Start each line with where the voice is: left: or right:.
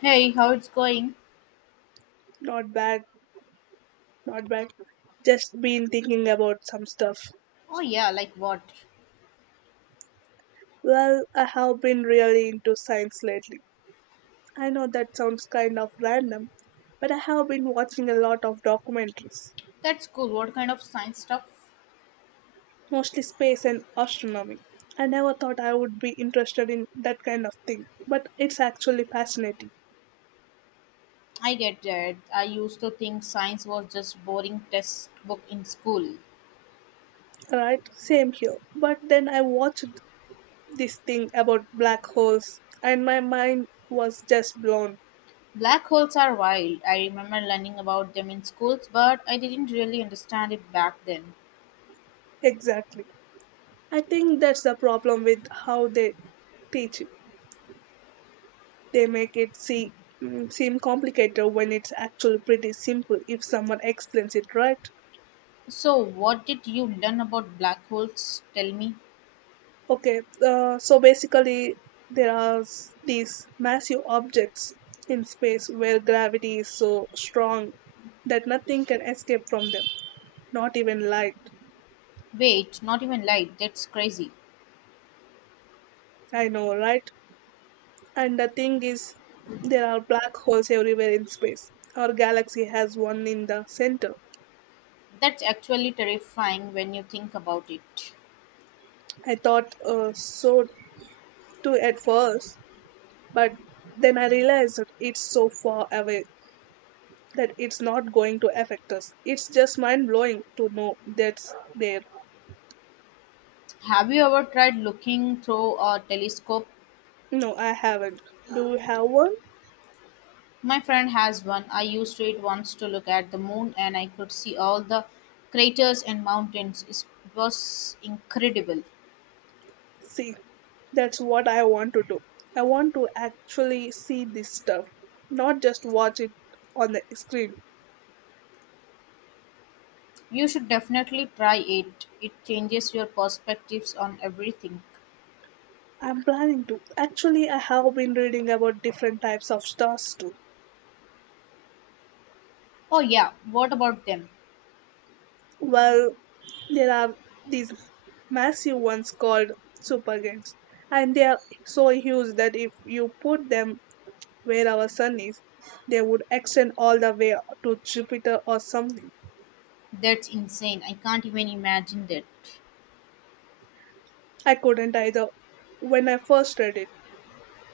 left: Hey, how it's going?
right: Not bad, not bad. Just been thinking about some stuff.
left: Oh yeah, like what?
right: Well, I have been really into science lately. I know that sounds kind of random, but I have been watching a lot of documentaries,
left: That's cool. What kind of science stuff?
right: mostly space and astronomy. I never thought I would be interested in that kind of thing, but it's actually fascinating,
left: I get that. I used to think science was just boring textbook in school.
right: right? Same here. But then I watched this thing about black holes, and my mind was just blown.
left: Black holes are wild. I remember learning about them in schools, but I didn't really understand it back then.
right: Exactly. I think that's the problem with how they teach. They make it seem complicated when it's actually pretty simple if someone explains it right.
left: So, what did you learn about black holes? Tell me.
right: Okay, so basically, there are these massive objects in space where gravity is so strong that nothing can escape from them, not even light.
left: Wait, not even light. That's crazy.
right: I know, right? And the thing is, there are black holes everywhere in space. Our galaxy has one in the center.
left: That's actually terrifying when you think about it.
right: I thought so too at first, but then I realized that it's so far away that it's not going to affect us. It's just mind blowing to know that's there.
left: Have you ever tried looking through a telescope?
right: No, I haven't. Do you have one?
left: My friend has one. I used it once to look at the moon and I could see all the craters and mountains. It was incredible.
right: See, that's what I want to do. I want to actually see this stuff, not just watch it on the screen.
left: You should definitely try it. It changes your perspectives on everything.
right: I'm planning to. Actually, I have been reading about different types of stars too.
left: Oh, yeah, what about them?
right: Well, there are these massive ones called supergiants, and they are so huge that if you put them where our sun is, they would extend all the way to Jupiter or something.
left: That's insane. I can't even imagine that.
right: I couldn't either when I first read it,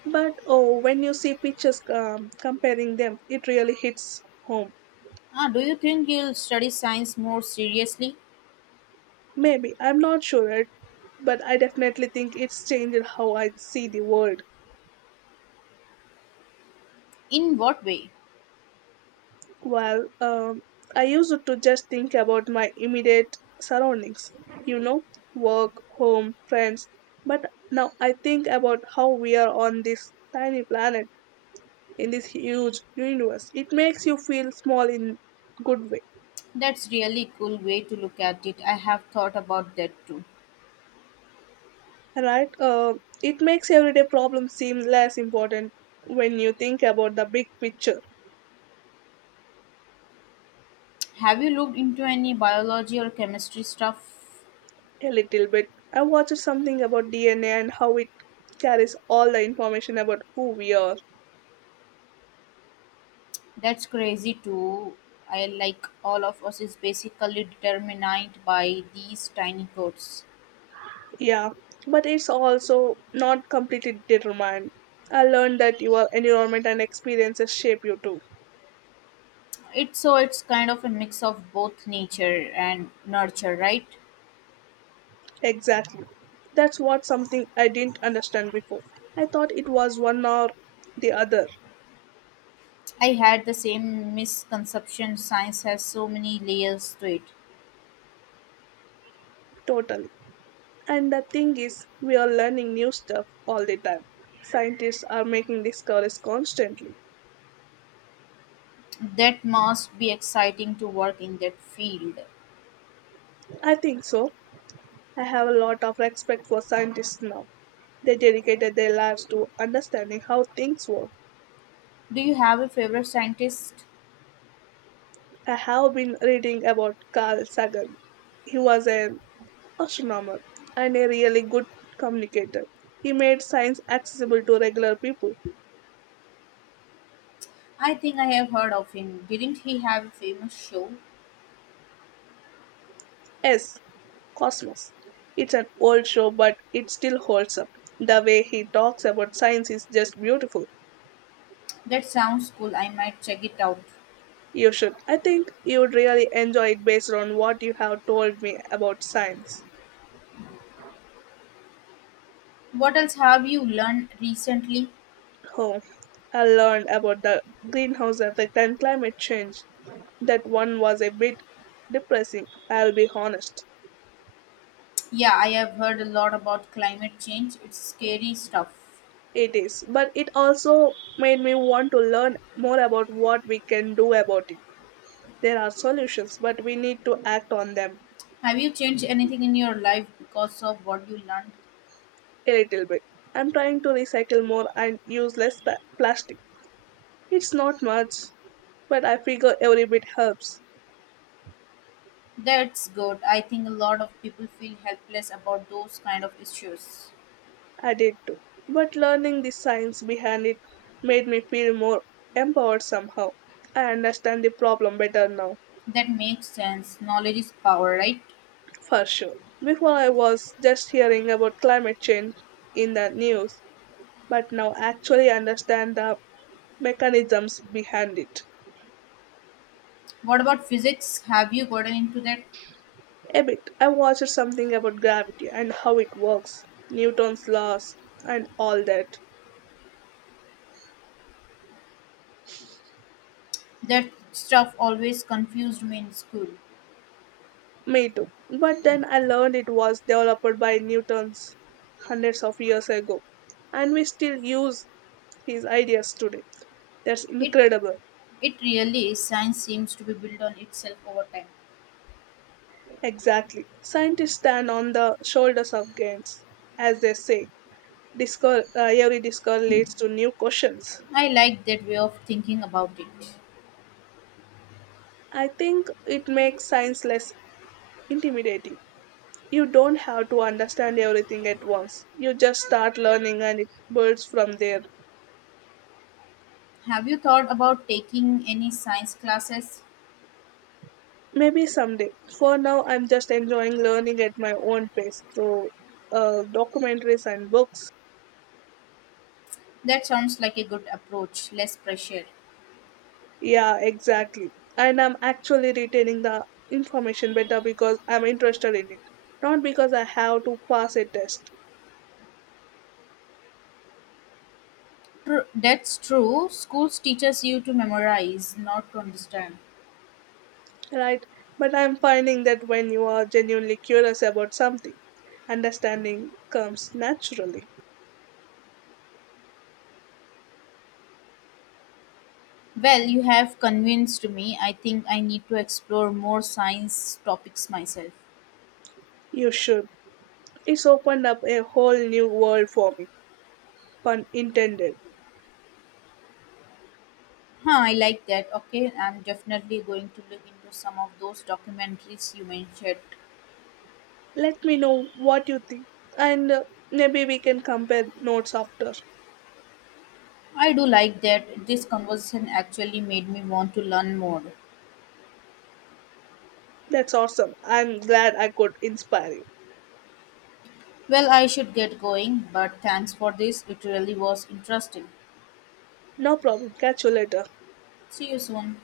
right: but when you see pictures comparing them, it really hits home.
left: Ah, do you think you'll study science more seriously?
right: Maybe, I'm not sure, but I definitely think it's changed how I see the world.
left: In what way?
right: Well, I used to just think about my immediate surroundings, you know, work, home, friends. But now I think about how we are on this tiny planet in this huge universe. It makes you feel small in good way,
left: That's really cool way to look at it. I have thought about that too.
right: right? It makes everyday problems seem less important when you think about the big picture.
left: Have you looked into any biology or chemistry stuff?
right: A little bit. I watched something about DNA and how it carries all the information about who we are.
left: That's crazy too. I like all of us is basically determined by these tiny codes.
right: Yeah, but it's also not completely determined. I learned that your environment and experiences shape you too.
left: It's kind of a mix of both nature and nurture, right?
right: Exactly. That's what something I didn't understand before. I thought it was one or the other,
left: I had the same misconception science has so many layers to it.
right: totally. And the thing is, we are learning new stuff all the time. Scientists are making discoveries constantly.
left: That must be exciting to work in that field.
right: I think so. I have a lot of respect for scientists now. They dedicated their lives to understanding how things work.
left: Do you have a favorite scientist?
right: I have been reading about Carl Sagan. He was an astronomer and a really good communicator. He made science accessible to regular people.
left: I think I have heard of him. Didn't he have a famous show?
right: Yes, Cosmos. It's an old show, but it still holds up. The way he talks about science is just beautiful.
left: That sounds cool. I might check it out.
right: You should. I think you would really enjoy it based on what you have told me about science.
left: What else have you learned recently?
right: Oh, I learned about the greenhouse effect and climate change. That one was a bit depressing, I'll be honest.
left: Yeah, I have heard a lot about climate change. It's scary stuff.
right: It is, but it also made me want to learn more about what we can do about it. There are solutions, but we need to act on them.
left: Have you changed anything in your life because of what you learned?
right: A little bit. I'm trying to recycle more and use plastic. It's not much, but I figure every bit helps.
left: That's good. I think a lot of people feel helpless about those kind of issues.
right: I did too. But learning the science behind it made me feel more empowered somehow. I understand the problem better now.
left: That makes sense. Knowledge is power, right?
right: For sure. Before I was just hearing about climate change in the news, but now actually understand the mechanisms behind it.
left: What about physics? Have you gotten into that?
right: A bit. I watched something about gravity and how it works, Newton's laws and all that.
left: That stuff always confused me in school.
right: Me too. But then I learned it was developed by Newton's hundreds of years ago, and we still use his ideas today. That's
left: It
right: incredible.
left: it really is. Science seems to be built on itself over time.
right: Exactly. Scientists stand on the shoulders of giants, as they say. Every discovery leads to new questions.
left: I like that way of thinking about it.
right: I think it makes science less intimidating. You don't have to understand everything at once. You just start learning and it builds from there.
left: Have you thought about taking any science classes?
right: Maybe someday. For now, I'm just enjoying learning at my own pace through documentaries and books.
left: That sounds like a good approach, less pressure.
right: Yeah, exactly. And I'm actually retaining the information better because I'm interested in it, not because I have to pass a test.
left: That's true. Schools teaches you to memorize, not to understand.
right: Right? But I'm finding that when you are genuinely curious about something, understanding comes naturally.
left: Well, you have convinced me. I think I need to explore more science topics myself.
right: You should. It's opened up a whole new world for me, pun intended.
left: Huh, I like that. Okay, I'm definitely going to look into some of those documentaries you mentioned.
right: Let me know what you think, and maybe we can compare notes after.
left: I do like that. This conversation actually made me want to learn more.
right: That's awesome. I'm glad I could inspire you.
left: Well, I should get going, but thanks for this. It really was interesting.
right: No problem. Catch you later.
left: See you soon.